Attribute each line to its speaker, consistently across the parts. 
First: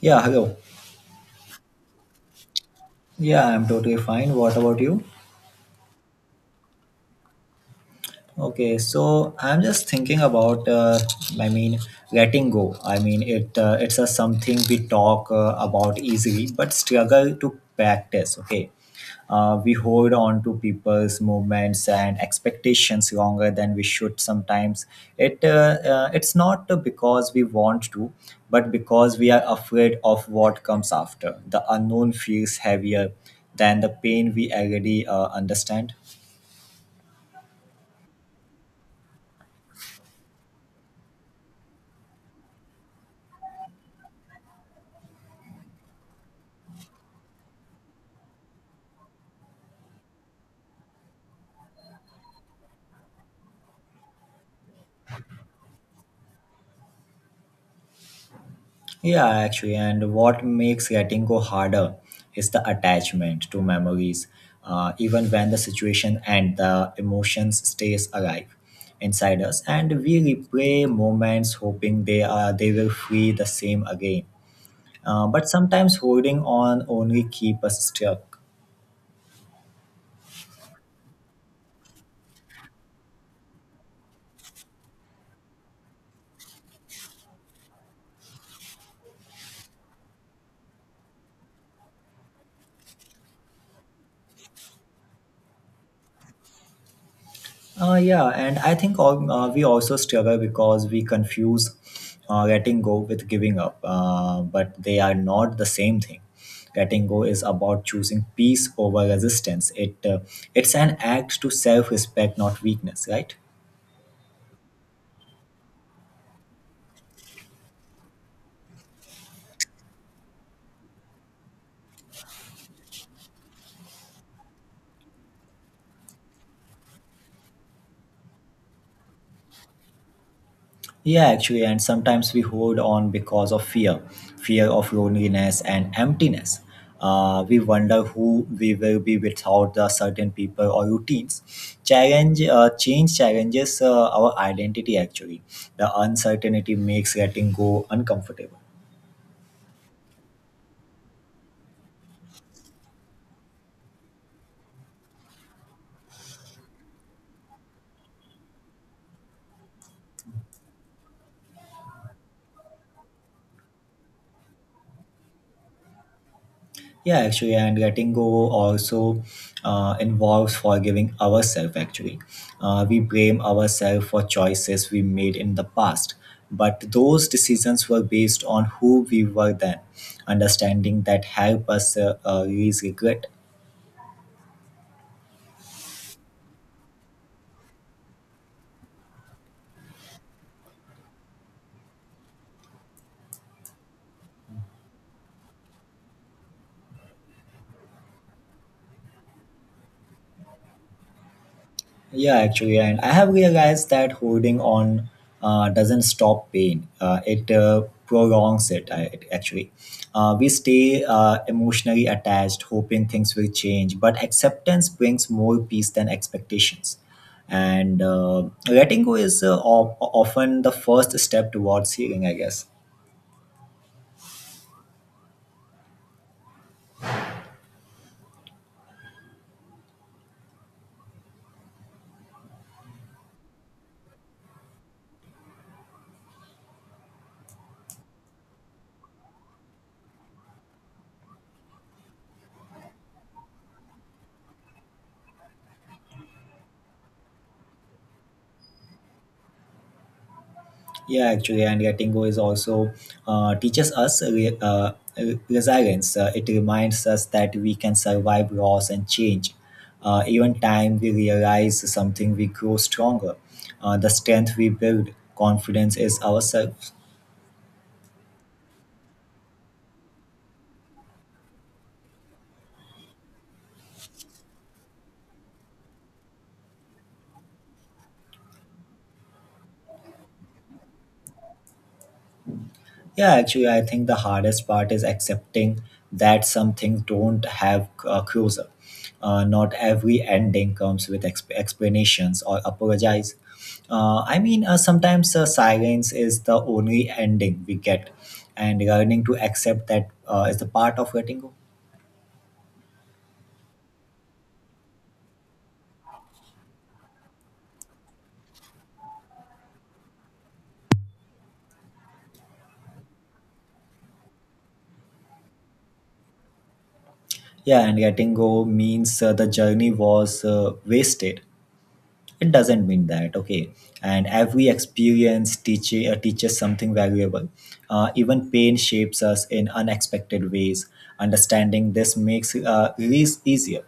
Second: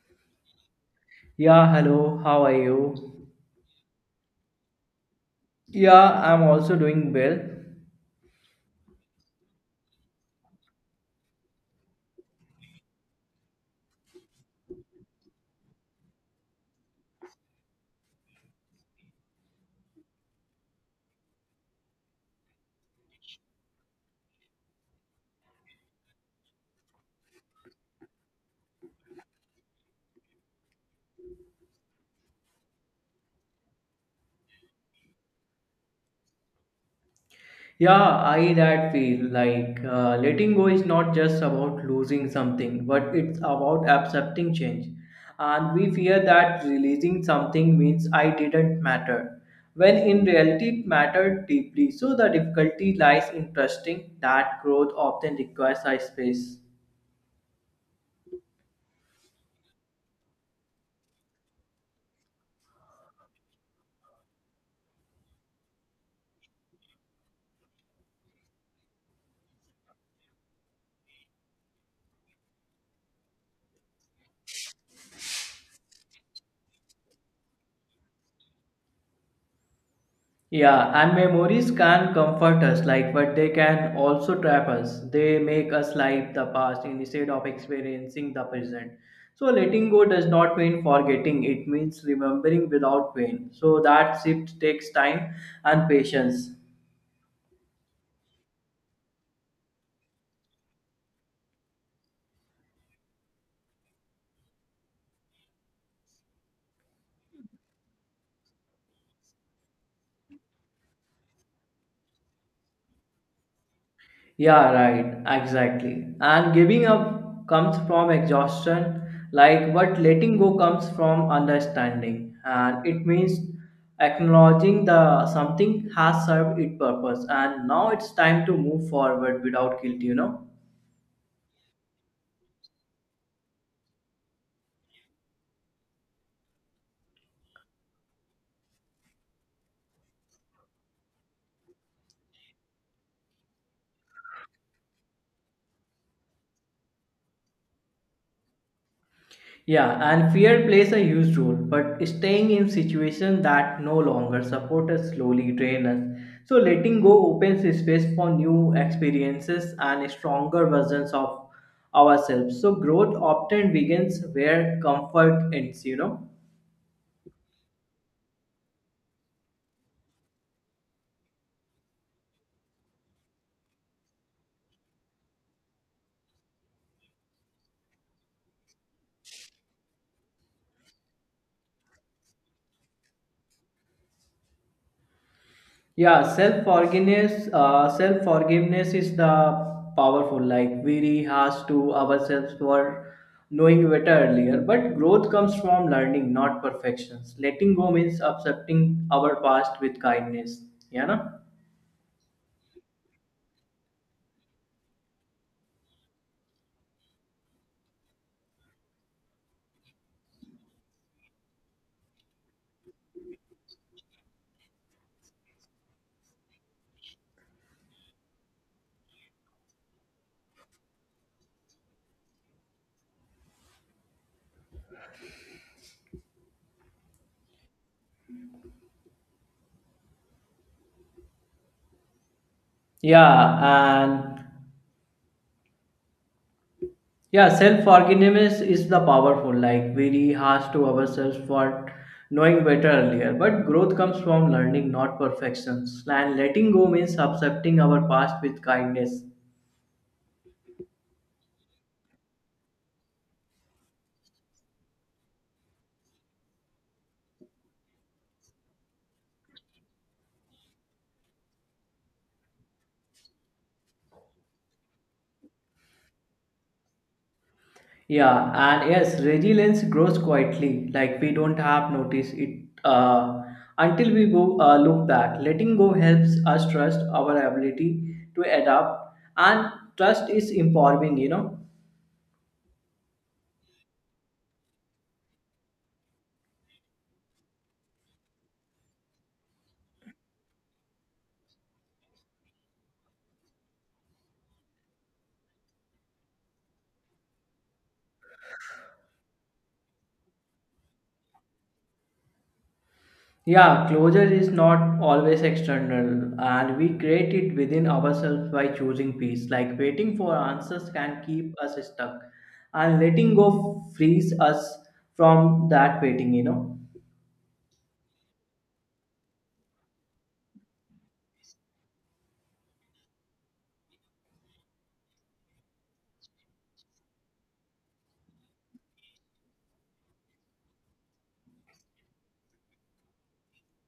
Speaker 1: Yeah, hello.
Speaker 2: Yeah, hello, how are you?
Speaker 1: Yeah, I'm totally fine. What about you?
Speaker 2: Yeah, I'm also doing well.
Speaker 1: Okay, so I'm just thinking about, I mean, letting go. I mean, it's a something we talk about easily, but struggle to practice. Okay, we hold on to people's movements and expectations longer than we should. Sometimes it's not because we want to, but because we are afraid of what comes after. The unknown feels heavier than the pain we already understand.
Speaker 2: Yeah, I that feel like letting go is not just about losing something, but it's about accepting change. And we fear that releasing something means I didn't matter, when in reality it mattered deeply. So the difficulty lies in trusting that growth often requires a space.
Speaker 1: Yeah, actually, and what makes letting go harder is the attachment to memories. Even when the situation and the emotions stays alive inside us, and we replay moments hoping they will feel the same again. But sometimes holding on only keep us stuck.
Speaker 2: Yeah, and memories can comfort us, like, but they can also trap us. They make us live the past instead of experiencing the present. So, letting go does not mean forgetting, it means remembering without pain. So, that shift takes time and patience.
Speaker 1: Yeah, and I think all, we also struggle because we confuse letting go with giving up, but they are not the same thing. Letting go is about choosing peace over resistance. It's an act to self-respect, not weakness, right?
Speaker 2: Yeah, right, exactly. And giving up comes from exhaustion, like what letting go comes from understanding. And it means acknowledging the something has served its purpose and now it's time to move forward without guilt, you know.
Speaker 1: Yeah, actually, and sometimes we hold on because of fear of loneliness and emptiness. We wonder who we will be without the certain people or routines. Change challenges our identity actually. The uncertainty makes letting go uncomfortable.
Speaker 2: Yeah, and fear plays a huge role, but staying in situations that no longer support us slowly drain us. So letting go opens space for new experiences and stronger versions of ourselves. So growth often begins where comfort ends, you know.
Speaker 1: Yeah, actually, and letting go also involves forgiving ourselves. Actually, we blame ourselves for choices we made in the past, but those decisions were based on who we were then. Understanding that help us release regret.
Speaker 2: Yeah, self forgiveness. Self forgiveness is the powerful. Like we has to ourselves for knowing better earlier. But growth comes from learning, not perfections. Letting go means accepting our past with kindness. Yeah, na?
Speaker 1: Yeah, actually, and I have realized that holding on doesn't stop pain. It prolongs it actually. We stay emotionally attached, hoping things will change, but acceptance brings more peace than expectations. And letting go is often the first step towards healing, I guess.
Speaker 2: Yeah, and yeah, self forgiveness is the powerful. Like we has to ourselves for knowing better earlier. But growth comes from learning, not perfections. And letting go means accepting our past with kindness.
Speaker 1: Yeah, actually, and letting go is also teaches us resilience. It reminds us that we can survive loss and change. Even time we realize something, we grow stronger. The strength we build, confidence is ourselves.
Speaker 2: Yeah, and yes, resilience grows quietly, like we don't have noticed it until we go look back. Letting go helps us trust our ability to adapt, and trust is empowering. You know,
Speaker 1: Yeah, actually, I think the hardest part is accepting that some things don't have a closure. Not every ending comes with explanations or apologize. Sometimes silence is the only ending we get, and learning to accept that is the part of letting go.
Speaker 2: yeah, closure is not always external, and we create it within ourselves by choosing peace. Like waiting for answers can keep us stuck, and letting go frees us from that waiting. You know.
Speaker 1: Yeah, and letting go means the journey was wasted, it doesn't mean that, okay, and every experience teaches something valuable, even pain shapes us in unexpected ways. Understanding this makes release easier.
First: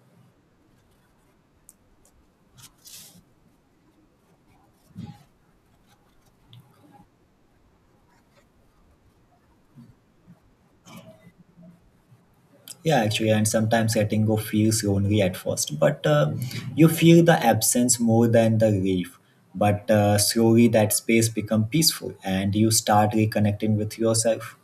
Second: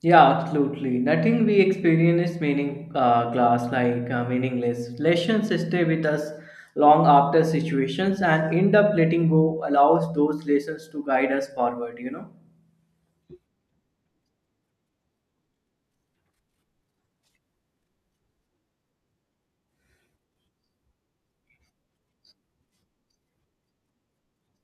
Speaker 2: Yeah, absolutely. Nothing we experience is meaning class like meaningless. Lessons stay with us long after situations and end up letting go allows those lessons to guide us forward, you know.
Speaker 1: Yeah, actually, and sometimes letting go feels lonely at first, but you feel the absence more than the relief, but slowly that space become peaceful and you start reconnecting with yourself.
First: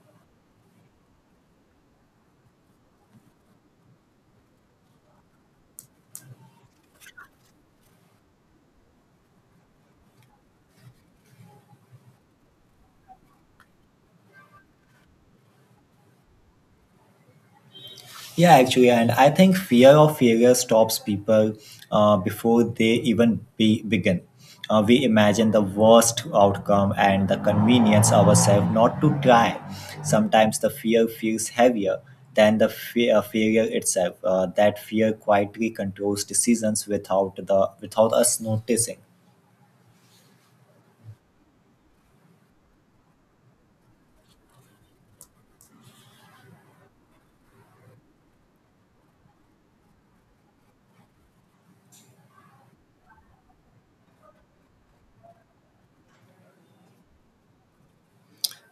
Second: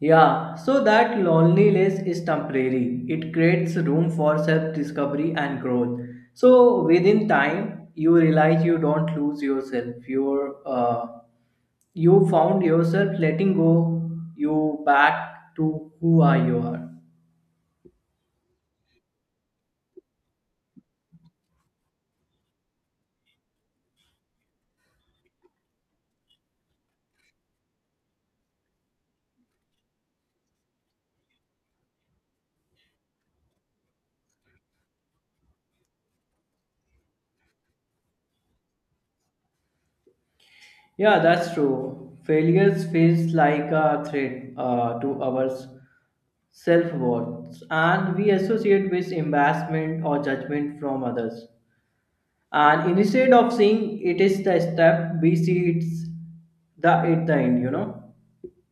Speaker 2: Yeah, so that loneliness is temporary. It creates room for self discovery and growth. So within time, you realize you don't lose yourself. You found yourself letting go you back to who are you are.
Speaker 1: Yeah, actually, and I think fear of failure stops people before they begin. We imagine the worst outcome and the convenience ourselves not to try. Sometimes the fear feels heavier than the fear, failure itself. That fear quietly controls decisions without the without us noticing.
Speaker 2: Yeah, that's true. Failures feels like a threat to our self worth, and we associate with embarrassment or judgment from others. And instead of seeing it is the step, we see it's the at the end. You know.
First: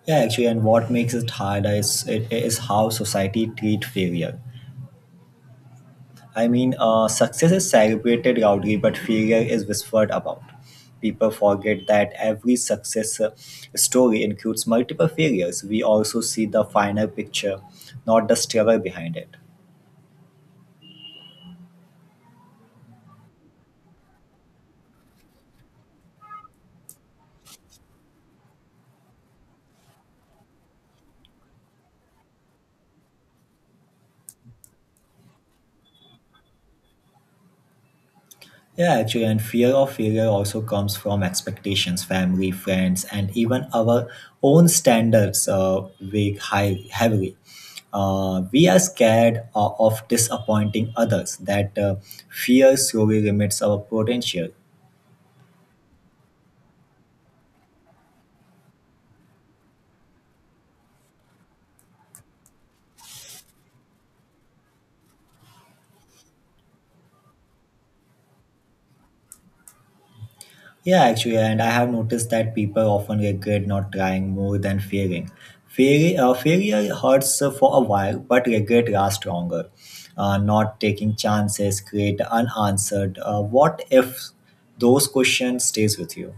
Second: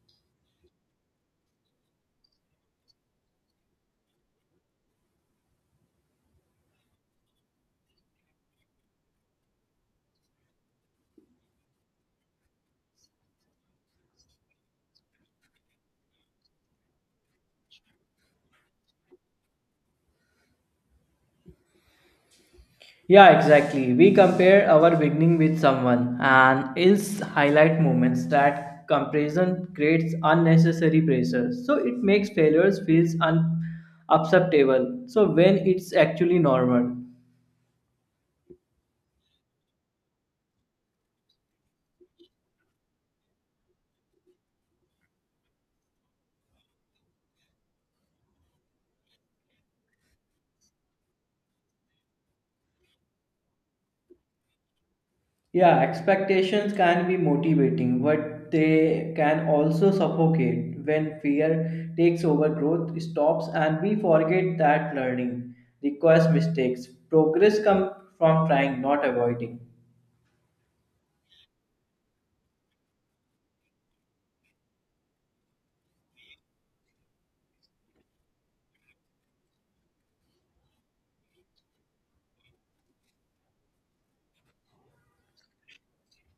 Speaker 1: Yeah, actually, and what makes it harder is it is how society treat failure. I mean, success is celebrated loudly, but failure is whispered about. People forget that every success story includes multiple failures. We also see the final picture, not the struggle behind it.
Speaker 2: Yeah, exactly. We compare our beginning with someone and else highlight moments that comparison creates unnecessary pressure. So it makes failures feels unacceptable. So when it's actually normal.
Speaker 1: Yeah, actually, and fear of failure also comes from expectations, family, friends, and even our own standards weigh high, heavily. We are scared of disappointing others. That fear slowly limits our potential.
Speaker 2: Yeah, expectations can be motivating, but they can also suffocate when fear takes over growth, stops, and we forget that learning requires mistakes. Progress comes from trying, not avoiding.
Speaker 1: Yeah, actually, and I have noticed that people often regret not trying more than failing. Failure hurts for a while, but regret lasts longer. Not taking chances create unanswered. What if those questions stays with you?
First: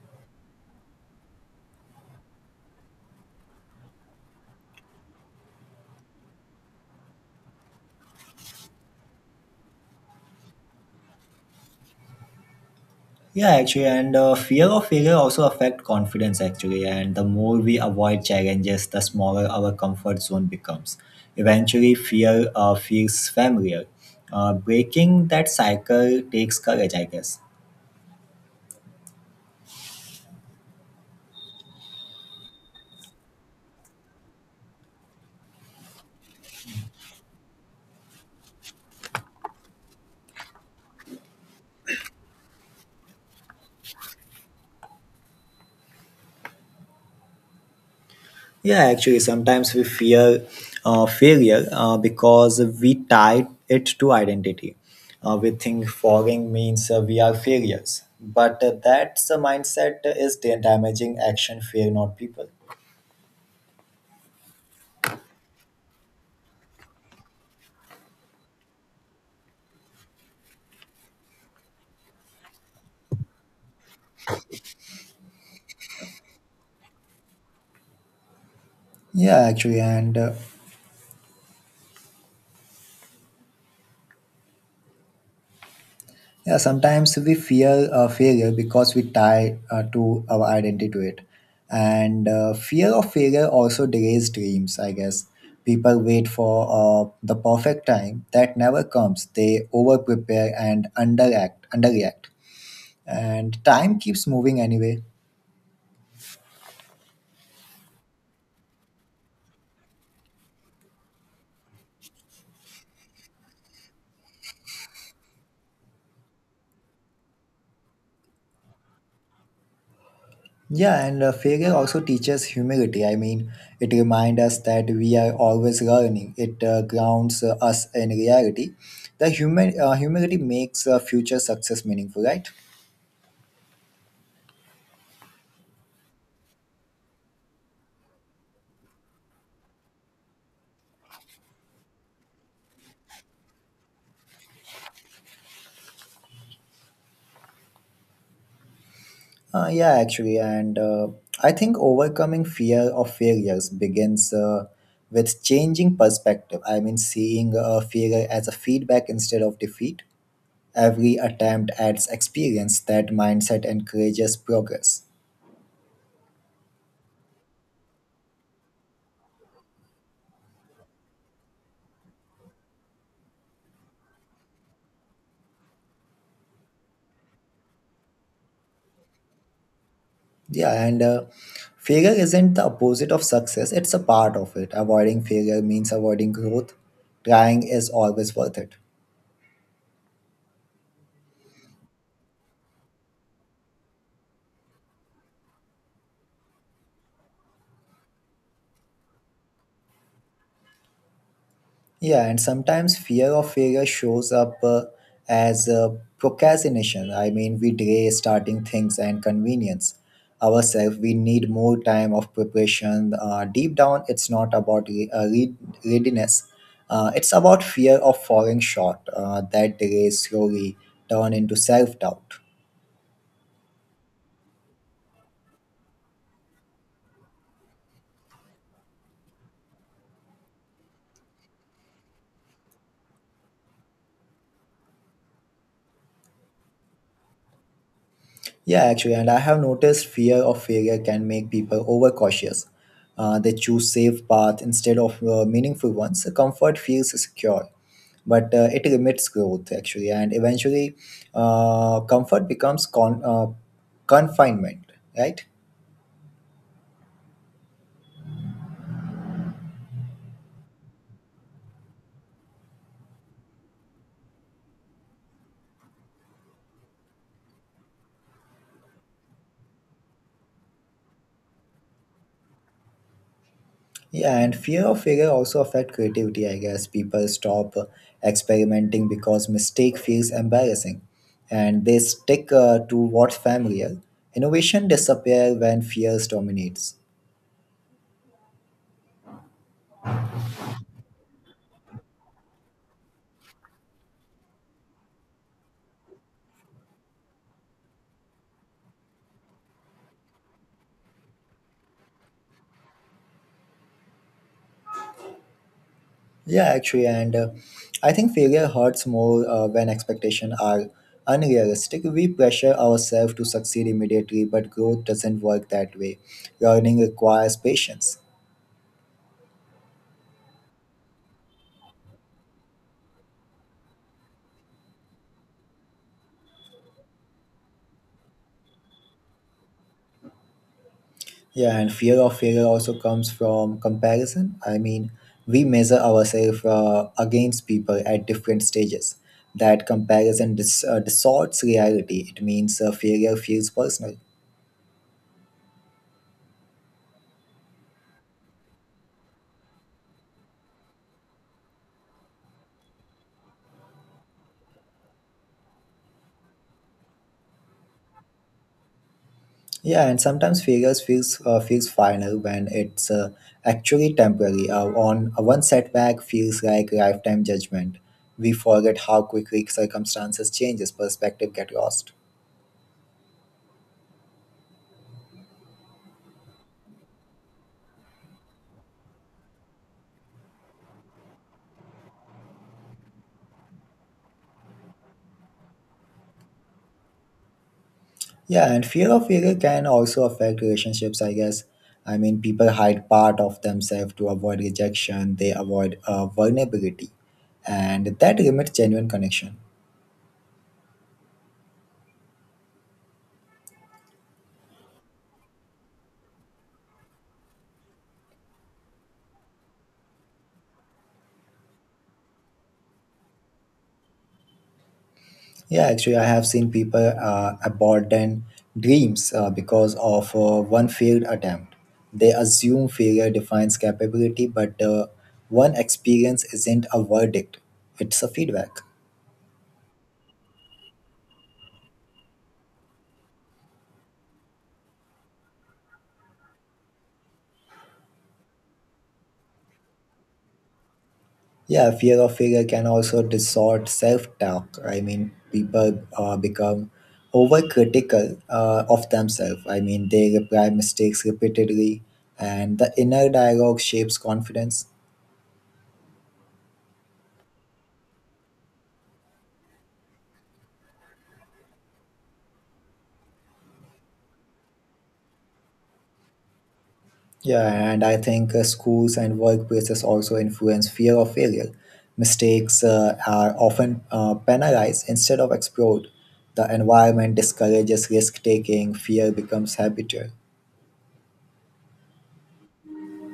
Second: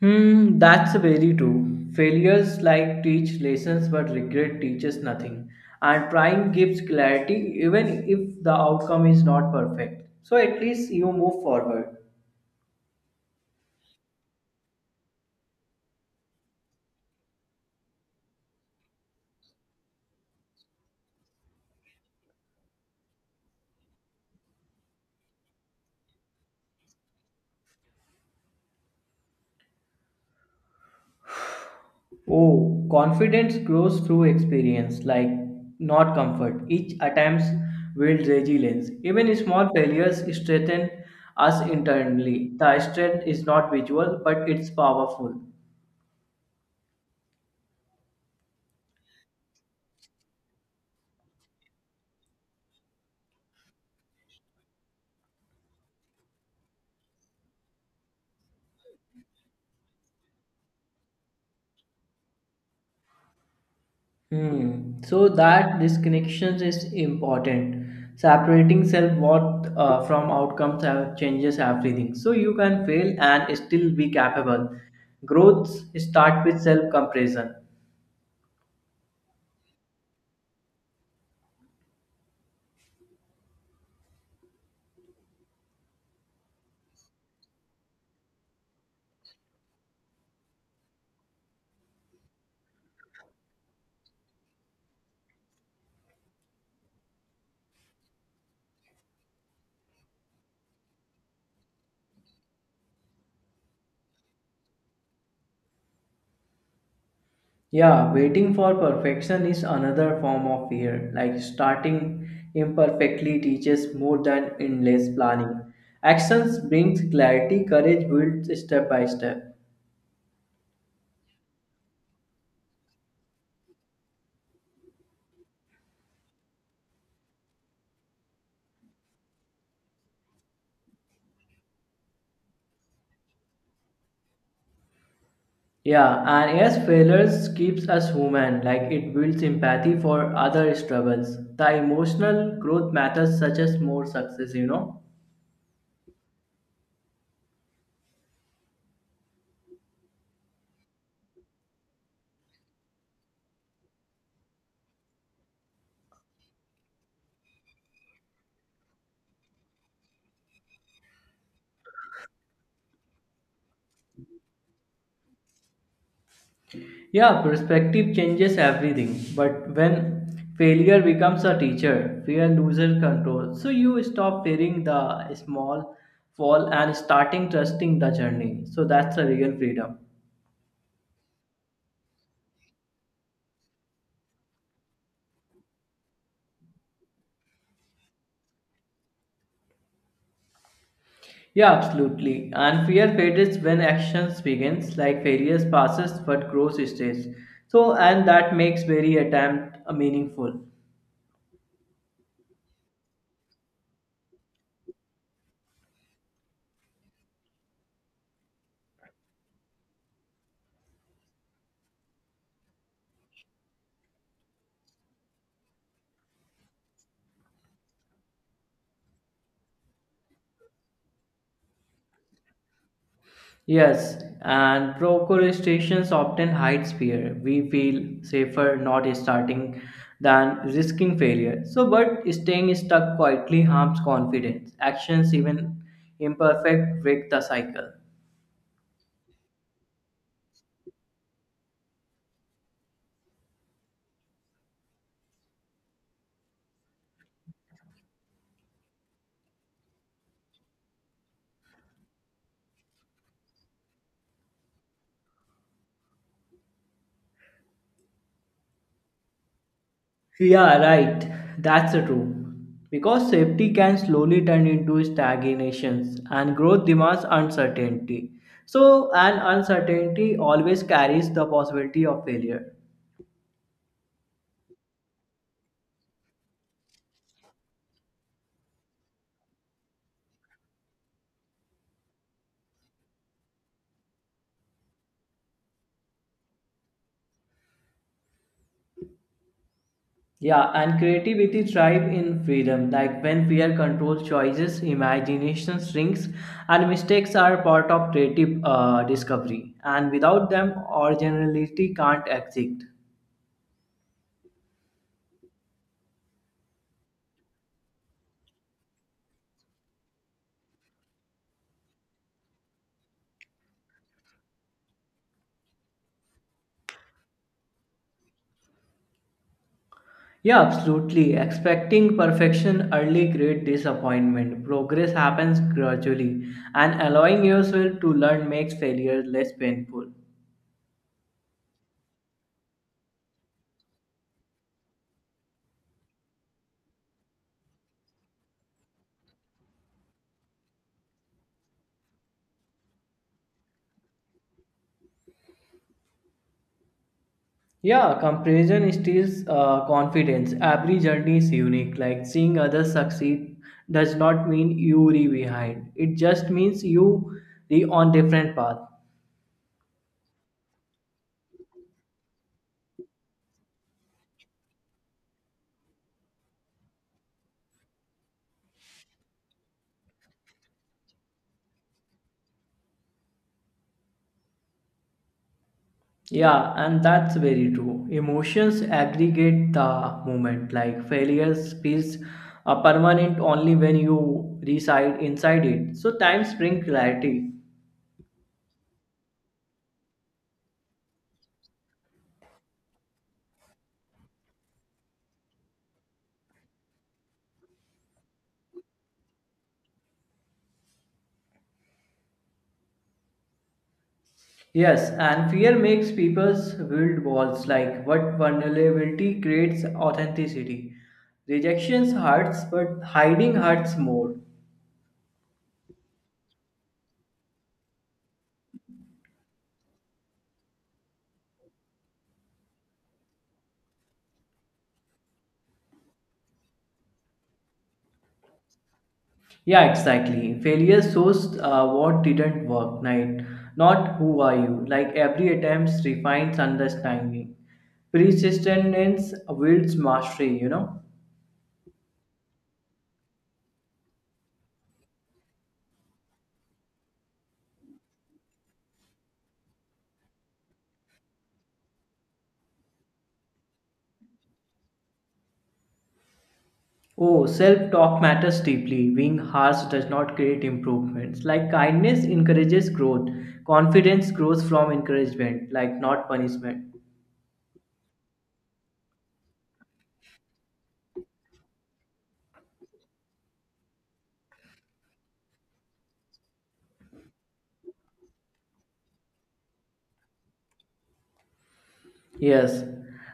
Speaker 2: Hmm, that's very true. Failures like teach lessons, but regret teaches nothing. And trying gives clarity, even if the outcome is not perfect. So at least you move forward.
Speaker 1: Yeah, actually, and fear of failure also affect confidence actually. And the more we avoid challenges, the smaller our comfort zone becomes. Eventually, fear feels familiar. Breaking that cycle takes courage, I guess.
Speaker 2: Oh, confidence grows through experience, like not comfort. Each attempt builds resilience. Even small failures strengthen us internally. The strength is not visual, but it's powerful.
Speaker 1: Yeah, actually, sometimes we fear failure because we tie it to identity. We think falling means we are failures, but that's a mindset is damaging action, fear, not people.
Speaker 2: Hmm. So that disconnections is important. Separating self worth from outcomes have, changes everything. So you can fail and still be capable. Growth start with self comparison.
Speaker 1: Yeah, actually, and yeah, sometimes we fear failure because we tie to our identity to it. And fear of failure also delays dreams, I guess. People wait for the perfect time that never comes. They over prepare and underreact. And time keeps moving anyway.
Speaker 2: Yeah, waiting for perfection is another form of fear. Like starting imperfectly teaches more than endless planning. Actions brings clarity. Courage builds step by step.
Speaker 1: Yeah, and failure also teaches humility. I mean, it reminds us that we are always learning. It grounds us in reality. The human humility makes future success meaningful, right?
Speaker 2: Yeah, and yes, failures keeps us human, like it builds empathy for other struggles. The emotional growth matters such as more success, you know.
Speaker 1: Yeah, actually, and I think overcoming fear of failures begins with changing perspective. I mean, seeing a failure as a feedback instead of defeat. Every attempt adds experience. That mindset encourages progress.
Speaker 2: Yeah, perspective changes everything, but when failure becomes a teacher, fear loses control. So you stop fearing the small fall and starting trusting the journey. So that's a real freedom.
Speaker 1: Yeah, and failure isn't the opposite of success, it's a part of it. Avoiding failure means avoiding growth. Trying is always worth it.
Speaker 2: Yeah, absolutely. And fear fades when actions begins, like failures passes but growth stays. So and that makes very attempt meaningful.
Speaker 1: Yeah, and sometimes fear of failure shows up as procrastination. I mean, we delay starting things and convenience ourselves. We need more time of preparation. Deep down, it's not about readiness. It's about fear of falling short. That delays slowly turn into self-doubt.
Speaker 2: Yes, and procrastinations often hides fear. We feel safer not starting than risking failure. So but staying stuck quietly harms confidence. Actions even imperfect break the cycle.
Speaker 1: Yeah, actually, and I have noticed fear of failure can make people overcautious. They choose safe path instead of meaningful ones. So, comfort feels secure, but it limits growth actually, and eventually, comfort becomes confinement, right?
Speaker 2: Yeah, right. That's true. Because safety can slowly turn into stagnations and growth demands uncertainty. So, an uncertainty always carries the possibility of failure.
Speaker 1: Yeah, and fear of failure also affect creativity, I guess. People stop experimenting because mistake feels embarrassing, and they stick to what's familiar. Innovation disappear when fears dominates.
Speaker 2: Yeah, and creativity thrives in freedom. Like when fear controls choices, imagination shrinks, and mistakes are part of creative discovery. And without them, originality can't exist.
Speaker 1: Yeah, actually, and I think failure hurts more when expectations are unrealistic. We pressure ourselves to succeed immediately, but growth doesn't work that way. Learning requires patience.
Speaker 2: Yeah, absolutely. Expecting perfection early creates disappointment. Progress happens gradually, and allowing yourself to learn makes failure less painful.
Speaker 1: Yeah, and fear of failure also comes from comparison. I mean, we measure ourselves against people at different stages. That comparison distorts reality. It means failure feels personal.
Speaker 2: Yeah, comparison steals confidence. Every journey is unique. Like seeing others succeed does not mean you re behind. It just means you re on different path.
Speaker 1: Yeah, and sometimes failure feels final when it's actually temporary. On One setback feels like lifetime judgment. We forget how quickly circumstances changes. Perspective get lost.
Speaker 2: Yeah, and that's very true. Emotions aggregate the moment, like failures feels permanent only when you reside inside it. So times bring clarity.
Speaker 1: Yeah, and fear of failure can also affect relationships, I guess. I mean, people hide part of themselves to avoid rejection, they avoid vulnerability, and that limits genuine connection.
Speaker 2: Yes, and fear makes people's build walls, like what vulnerability creates authenticity. Rejections hurts, but hiding hurts more.
Speaker 1: Yeah, actually, I have seen people abandon dreams because of one failed attempt. They assume failure defines capability, but one experience isn't a verdict, it's a feedback.
Speaker 2: Yeah, exactly. Failure shows what didn't work, right? Not who are you. Like every attempt refines understanding. Persistence builds mastery, you know.
Speaker 1: Yeah, fear of failure can also distort self-talk. I mean, people become overcritical of themselves. I mean, they reply mistakes repeatedly, and the inner dialogue shapes confidence.
Speaker 2: Oh, self talk matters deeply. Being harsh does not create improvements. Like kindness encourages growth, confidence grows from encouragement, like not punishment.
Speaker 1: Yeah, and I think schools and workplaces also influence fear of failure. Mistakes are often penalized instead of explored. The environment discourages risk-taking. Fear becomes habitual.
Speaker 2: Yes,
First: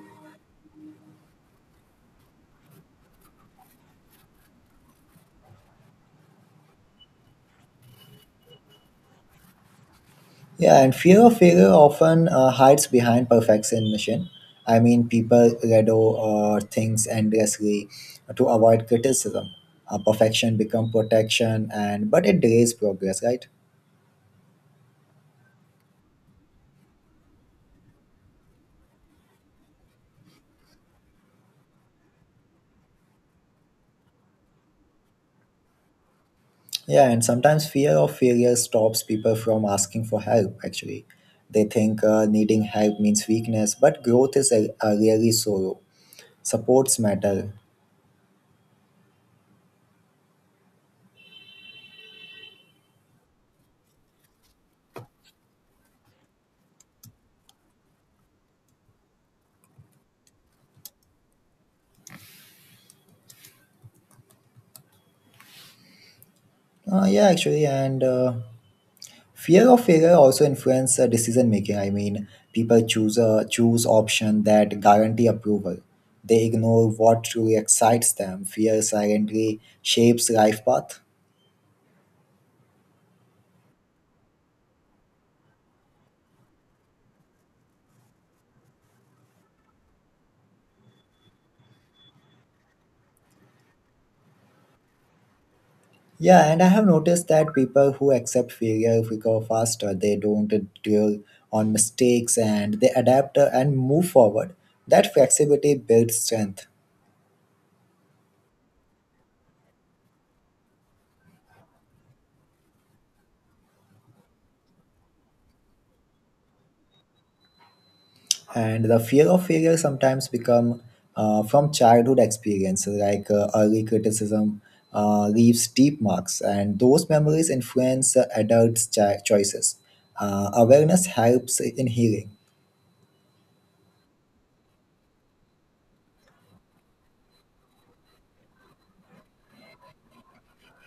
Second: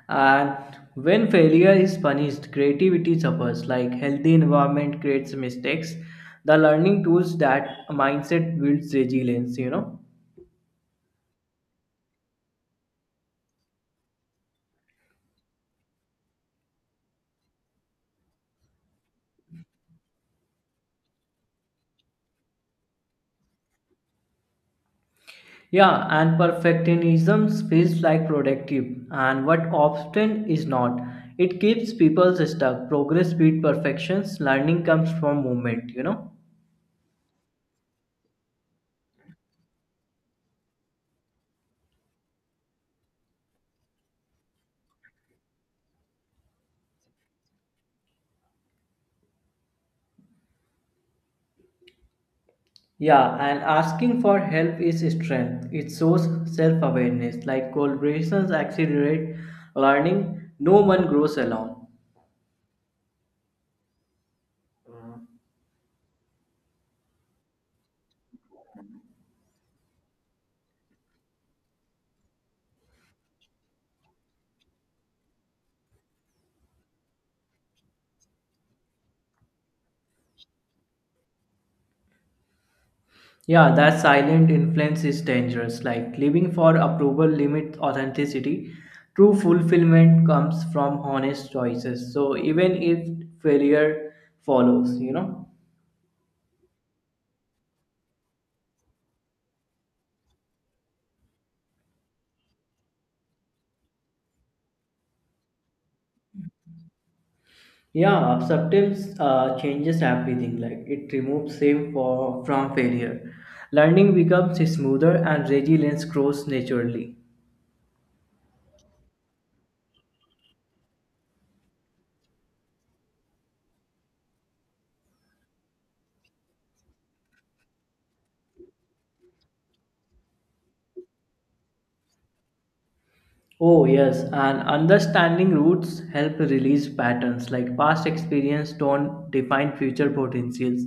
Speaker 2: and when failure is punished, creativity suffers. Like healthy environment creates mistakes. The learning tools that mindset builds resilience. You know.
Speaker 1: Yeah, and fear of failure often hides behind perfectionism. I mean, people redo things endlessly to avoid criticism. Perfection become protection, and but it delays progress, right?
Speaker 2: Yeah, and perfectionism feels like productive, and what often is not. It keeps people stuck. Progress beat perfections. Learning comes from movement. You know.
Speaker 1: Yeah, and sometimes fear of failure stops people from asking for help. Actually, they think needing help means weakness, but growth is a really sorrow. Supports matter.
Speaker 2: Yeah, and asking for help is strength. It shows self awareness. Like collaborations accelerate learning, no one grows alone.
Speaker 1: Yeah, actually, and. Fear of failure also influence decision making. I mean, people choose option that guarantee approval. They ignore what truly excites them. Fear silently shapes life path.
Speaker 2: Yeah, that silent influence is dangerous. Like living for approval limits authenticity. True fulfillment comes from honest choices. So even if failure follows, you know.
Speaker 1: Yeah, and I have noticed that people who accept failure recover faster. They don't dwell on mistakes and they adapt and move forward. That flexibility builds strength.
Speaker 2: Yeah, acceptance changes everything. Like it removes shame for, from failure. Learning becomes smoother and resilience grows naturally.
Speaker 1: And the fear of failure sometimes become from childhood experiences, like early criticism leaves deep marks, and those memories influence adults' choices. Awareness helps in healing.
Speaker 2: Oh yes, and understanding roots help release patterns. Like past experience don't define future potentials,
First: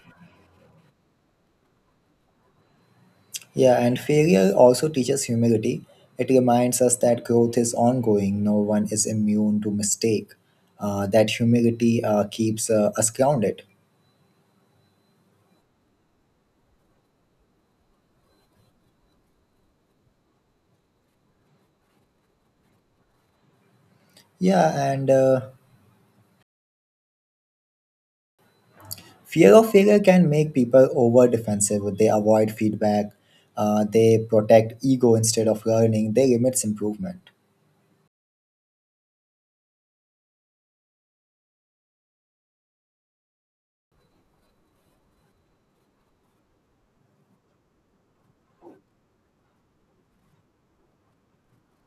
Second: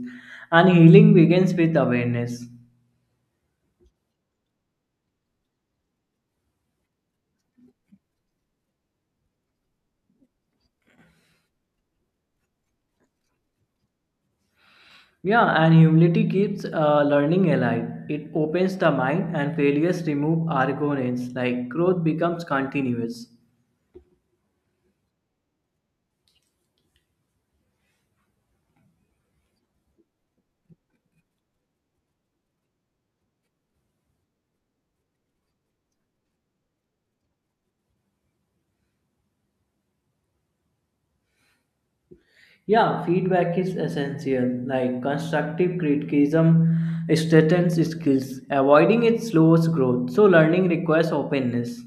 Speaker 2: and healing begins with awareness.
Speaker 1: Yeah, and failure also teaches humility. It reminds us that growth is ongoing, no one is immune to mistake. That humility keeps us grounded.
Speaker 2: Yeah, and humility keeps learning alive. It opens the mind, and failures remove arrogance. Like growth becomes continuous.
Speaker 1: Yeah, and fear of failure can make people over defensive. They avoid feedback. They protect ego instead of learning. They limits improvement.
Speaker 2: Yeah, feedback is essential. Like constructive criticism strengthens skills. Avoiding it slows growth. So learning requires openness.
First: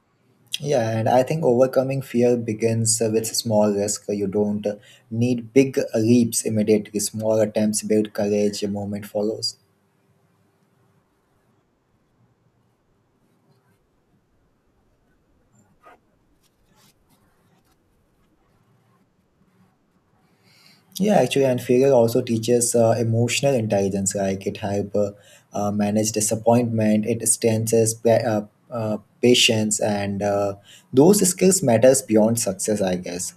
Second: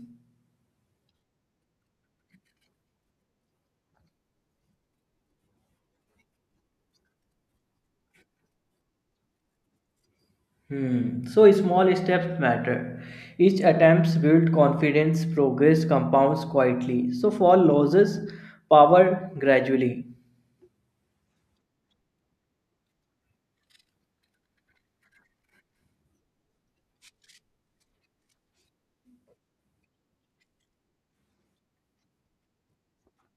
Speaker 1: Yeah, and I think overcoming fear begins with small risk. You don't need big leaps immediately. Small attempts build courage. A moment follows.
Speaker 2: Hmm. So small steps matter. Each attempts build confidence. Progress compounds quietly. So fall loses power gradually.
Speaker 1: Yeah, actually, and failure also teaches emotional intelligence. Like it help manage disappointment. It strengthens patience, and those skills matters beyond success, I guess.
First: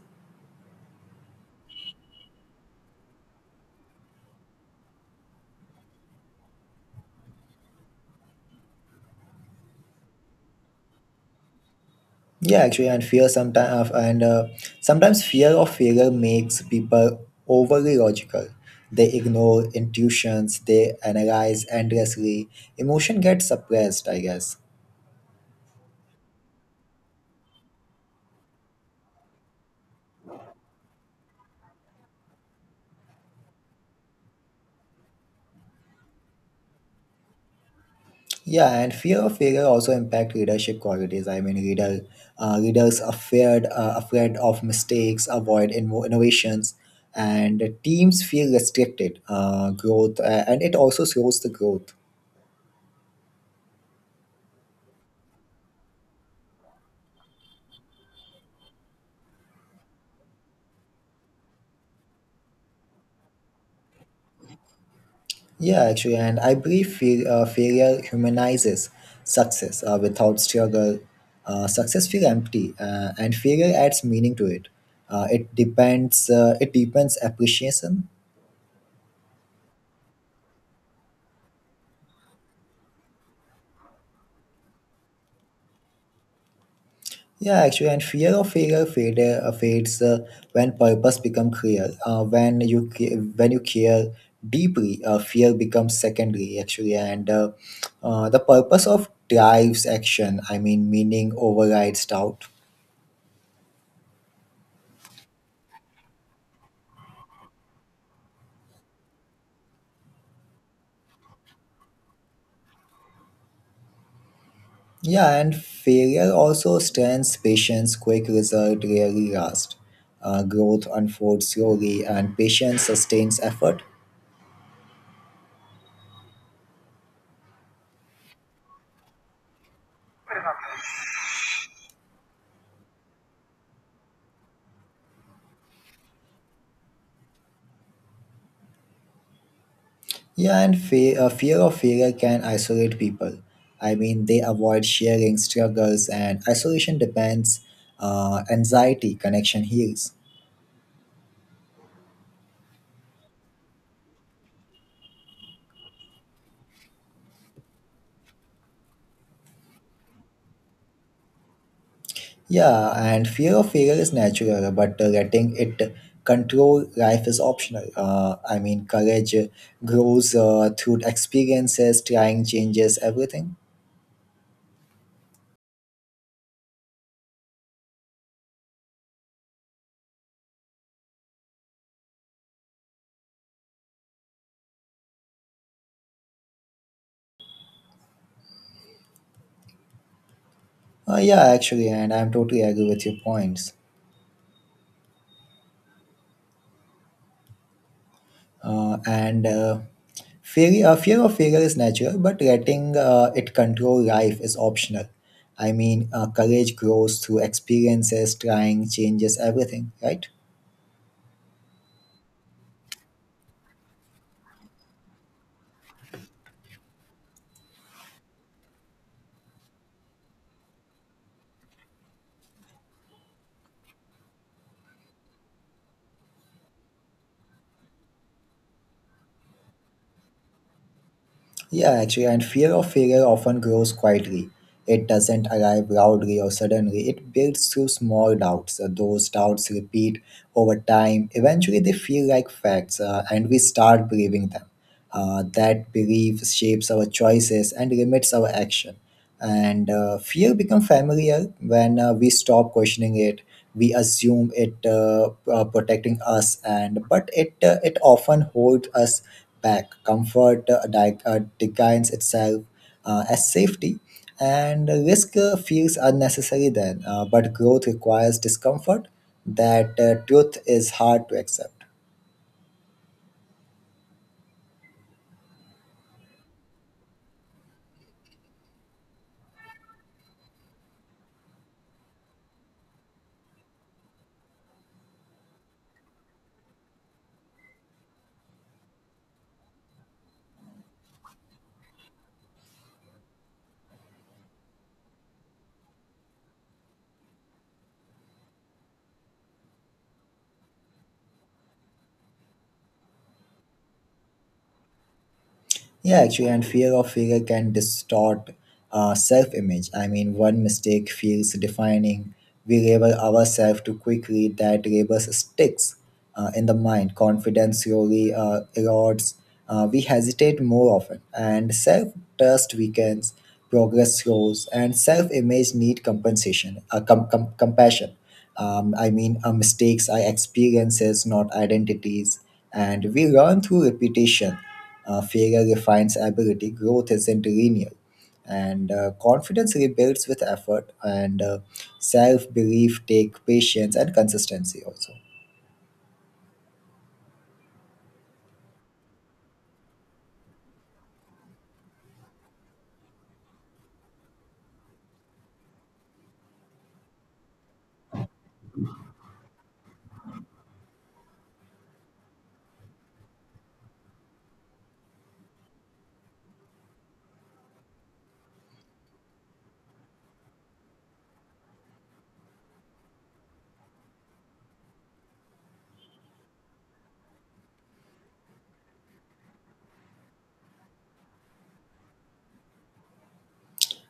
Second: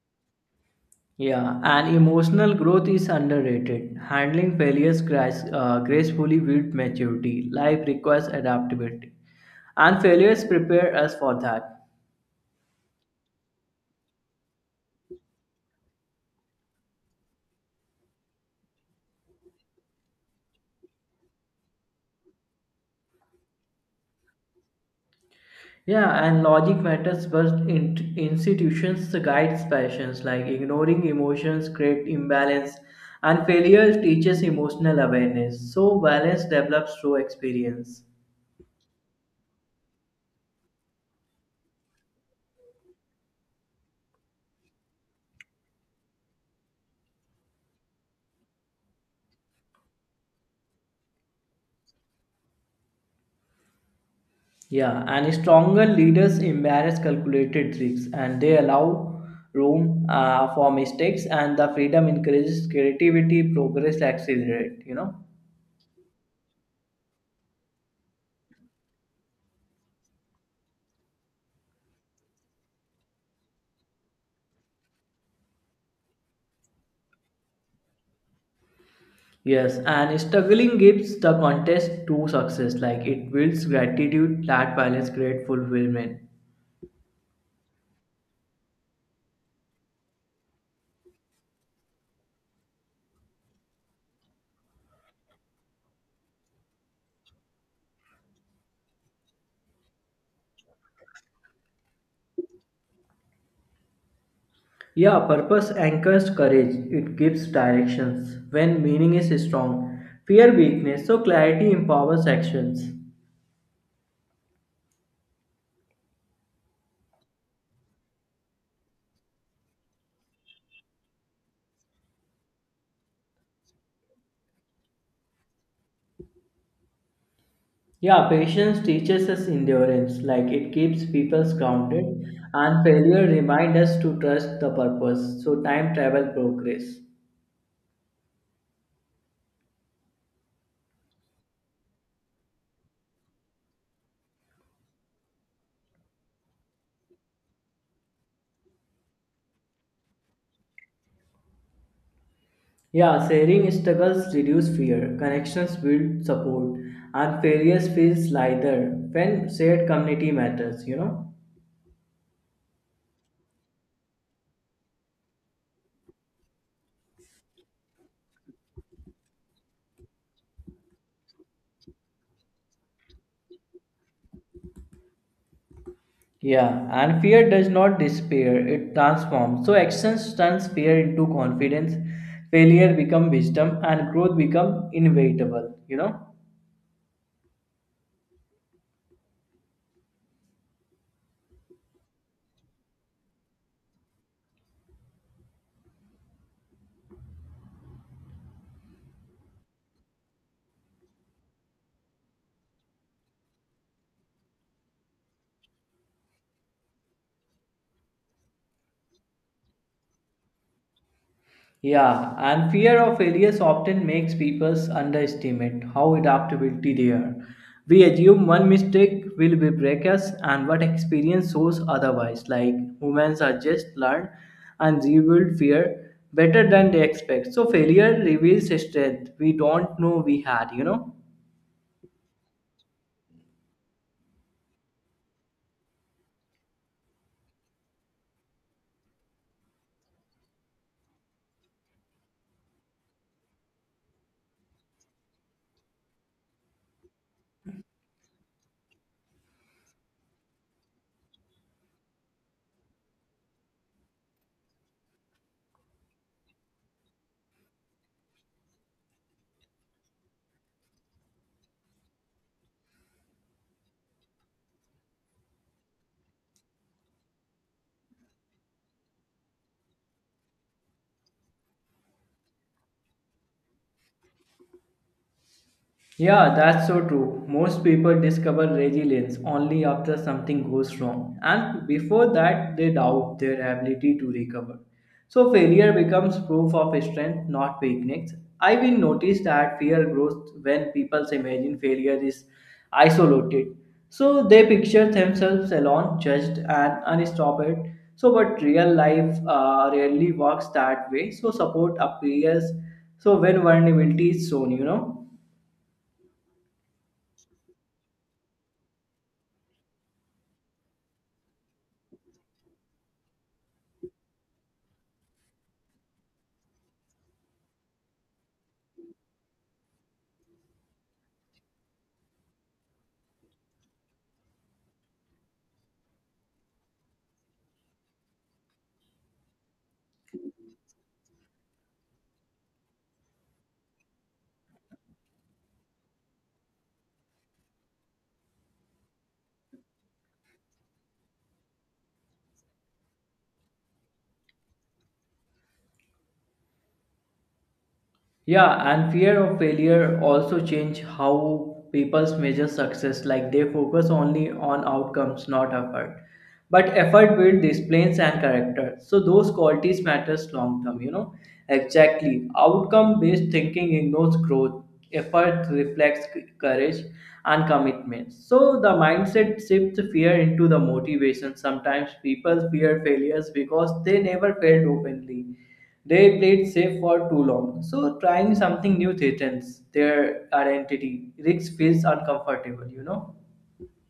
Speaker 2: Yeah, and emotional growth is underrated. Handling failures gracefully builds maturity. Life requires adaptability, and failures prepare us for that.
Speaker 1: Yeah, actually, and fear sometimes and sometimes fear of failure makes people overly logical. They ignore intuitions. They analyze endlessly. Emotion gets suppressed, I guess.
Speaker 2: Yeah, and logic matters, but in- institutions guides passions like ignoring emotions create imbalance, and failure teaches emotional awareness. So balance develops through experience.
Speaker 1: Yeah, and fear of failure also impact readership qualities. I mean, readers are feared, afraid of mistakes, avoid innovations, and teams feel restricted growth, and it also slows the growth.
Speaker 2: Yeah, and stronger leaders embrace calculated risks, and they allow room for mistakes, and the freedom encourages creativity. Progress accelerate. You know.
Speaker 1: Yeah, actually, and I believe failure humanizes success. Without struggle, success feels empty, and failure adds meaning to it. It depends. It deepens appreciation.
Speaker 2: Yes, and struggling gives the contest to success, like it builds gratitude that balance great fulfillment.
Speaker 1: Yeah, actually, and fear of failure fades when purpose becomes clear. When you care deeply, fear becomes secondary. Actually, and the purpose of drives action. I mean, meaning overrides doubt.
Speaker 2: Yeah, purpose anchors courage, it gives directions when meaning is strong. Fear weakness, so clarity empowers actions.
Speaker 1: Yeah, and failure also stands patience. Quick result rarely last. Growth unfolds slowly, and patience sustains effort.
Speaker 2: Yeah, patience teaches us endurance, like it keeps people grounded, and failure reminds us to trust the purpose. So, time travel progress.
Speaker 1: Yeah, and a fear of failure can isolate people. I mean, they avoid sharing struggles, and isolation depends. Anxiety, connection heals.
Speaker 2: Yeah, sharing struggles reduce fear, connections build support, and failures feels lighter when shared community matters, you know?
Speaker 1: Yeah, and fear of failure is natural, but letting it control life is optional. I mean, courage grows through experiences, trying changes, everything.
Speaker 2: Yeah, and fear does not despair, it transforms. So actions turns fear into confidence, failure become wisdom, and growth become inevitable, you know?
Speaker 1: Yeah, actually, and I'm totally agree with your points. And Fear of failure is natural, but letting it control life is optional. I mean, courage grows through experiences, trying, changes, everything, right?
Speaker 2: Yeah, and fear of failures often makes people underestimate how adaptability they are. We assume one mistake will be break us, and what experience shows otherwise. Like humans are just learn and rebuild fear better than they expect. So failure reveals strength we don't know we had. You know.
Speaker 1: Yeah, actually, and fear of failure often grows quietly. It doesn't arrive loudly or suddenly. It builds through small doubts. Those doubts repeat over time. Eventually, they feel like facts, and we start believing them. That belief shapes our choices and limits our action. And Fear becomes familiar. When we stop questioning it, we assume it protecting us, and but it often holds us back. Comfort defines itself as safety, and risk feels unnecessary then, but growth requires discomfort. That truth is hard to accept.
Speaker 2: Yeah, that's so true. Most people discover resilience only after something goes wrong, and before that, they doubt their ability to recover. So, failure becomes proof of strength, not weakness. I will notice that fear grows when people imagine failure is isolated. So, they picture themselves alone, judged, and unstoppable. So, but real life rarely works that way. So, support appears so when vulnerability is shown, you know.
Speaker 1: Yeah, actually, and fear of failure can distort self image. I mean, one mistake feels defining. We label ourselves too quickly, that label sticks in the mind. Confidence slowly erodes. We hesitate more often, and self trust weakens, progress slows, and self image need compassion. Mistakes are experiences, not identities, and we learn through repetition. Failure refines ability, growth isn't linear. And Confidence rebuilds with effort, and self belief take patience and consistency also.
Speaker 2: Yeah, and fear of failure also change how people measure success. Like they focus only on outcomes, not effort. But effort builds disciplines and character. So those qualities matters long term. You know exactly. Outcome based thinking ignores growth. Effort reflects c- courage and commitment. So the mindset shifts fear into the motivation. Sometimes people fear failures because they never failed openly they played safe for too long, so trying something new threatens their identity. Risk feels uncomfortable, you know?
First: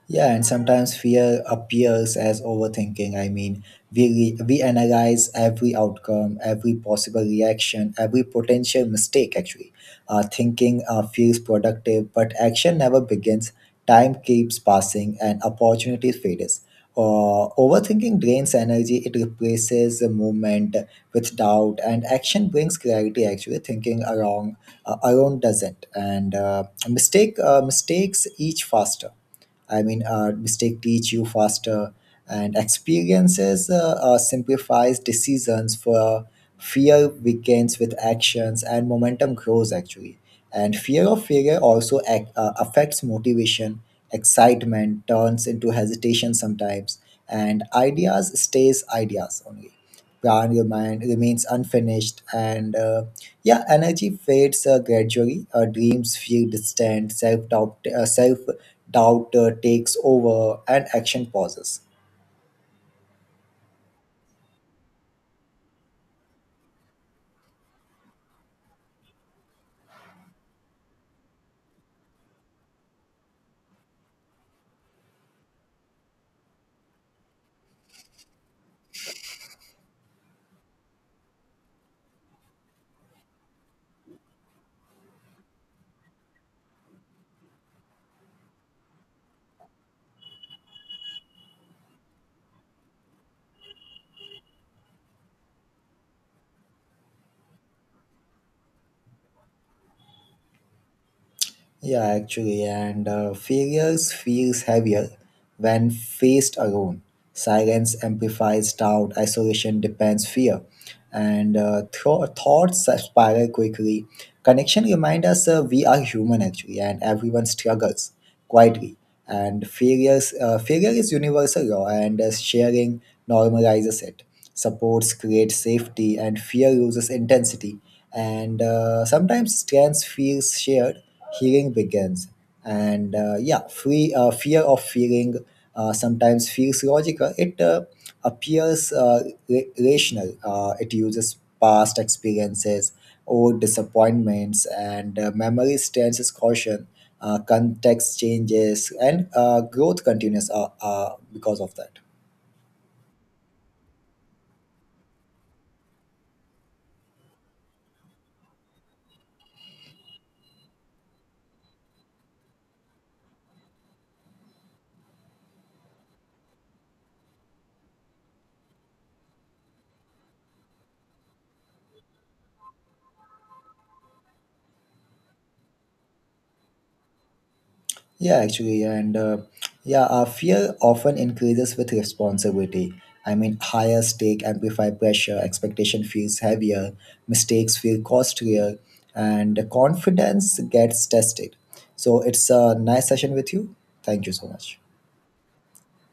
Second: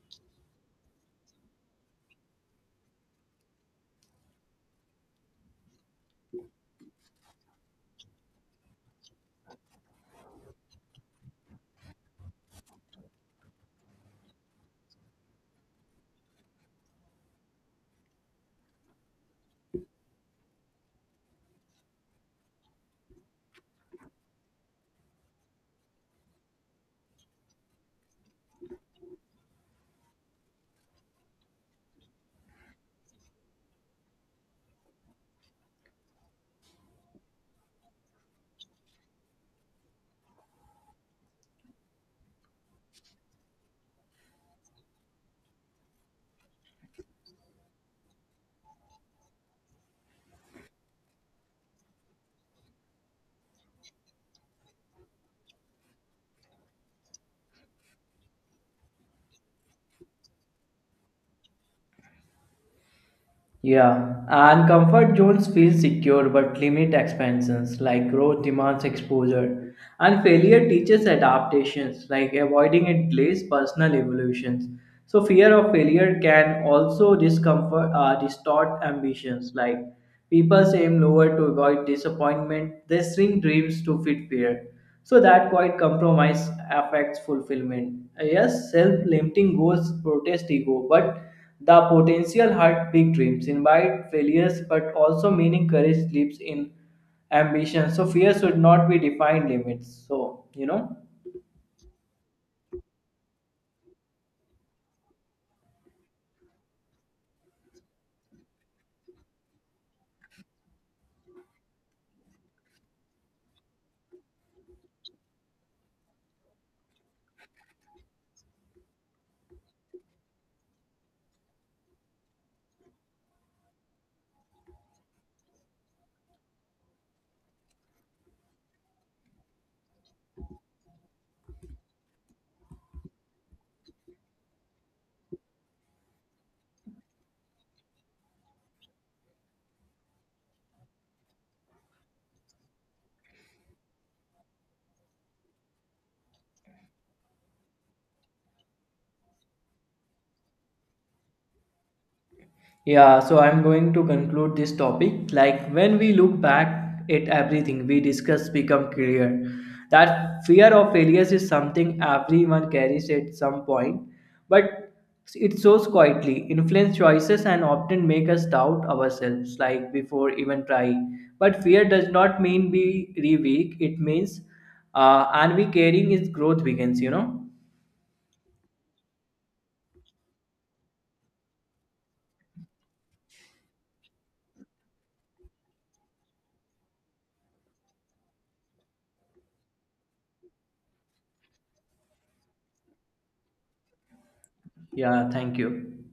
Speaker 1: Yeah, and sometimes fear appears as overthinking. I mean, we analyze every outcome, every possible reaction, every potential mistake. Actually, thinking feels productive, but action never begins. Time keeps passing, and opportunity fades. Overthinking drains energy. It replaces the movement with doubt, and action brings clarity. Actually, thinking around alone doesn't, and mistakes each faster. I mean, mistake teach you faster, and experiences simplifies decisions for fear weakens with actions, and momentum grows actually. And fear of failure also affects motivation. Excitement turns into hesitation sometimes, and ideas stays ideas only, plan your mind remains unfinished, and yeah, energy fades gradually, dreams feel distant, self-doubt takes over and action pauses.
Speaker 2: Yeah, and comfort zones feel secure but limit expansions, like growth demands exposure. And failure teaches adaptations, like avoiding it delays personal evolutions. So, fear of failure can also distort ambitions, like people aim lower to avoid disappointment, they shrink dreams to fit fear. So that quiet compromise affects fulfillment. Yes, self-limiting goals protest ego, but the potential hurt big dreams, invite failures, but also meaning courage lives in ambition. So fear should not be defined limits. So you know.
Speaker 1: Yeah, actually, and failures feels heavier when faced alone, silence amplifies doubt, isolation depends fear, and thoughts spiral quickly. Connection remind us we are human, actually, and everyone struggles quietly. And failure is universal law, and as sharing normalizes it. Supports create safety, and fear loses intensity. And Sometimes strength feels shared, healing begins. And yeah, free Fear of feeling sometimes feels logical. It appears rational. It uses past experiences or disappointments, and memory stands as caution. Context changes and growth continues because of that.
Speaker 2: Yeah, so I'm going to conclude this topic. Like when we look back at everything we discuss become clear that fear of failures is something everyone carries at some point, but it shows quietly, influence choices and often make us doubt ourselves like before even trying. But fear does not mean we re weak, it means and we carrying is growth begins, you know?
Speaker 1: Yeah, actually, yeah, and yeah, Our fear often increases with responsibility. I mean, higher stake amplify pressure, expectation feels heavier, mistakes feel costlier, and the confidence gets tested. So it's a nice session with you. Thank you so much.
Speaker 2: Yeah, thank you.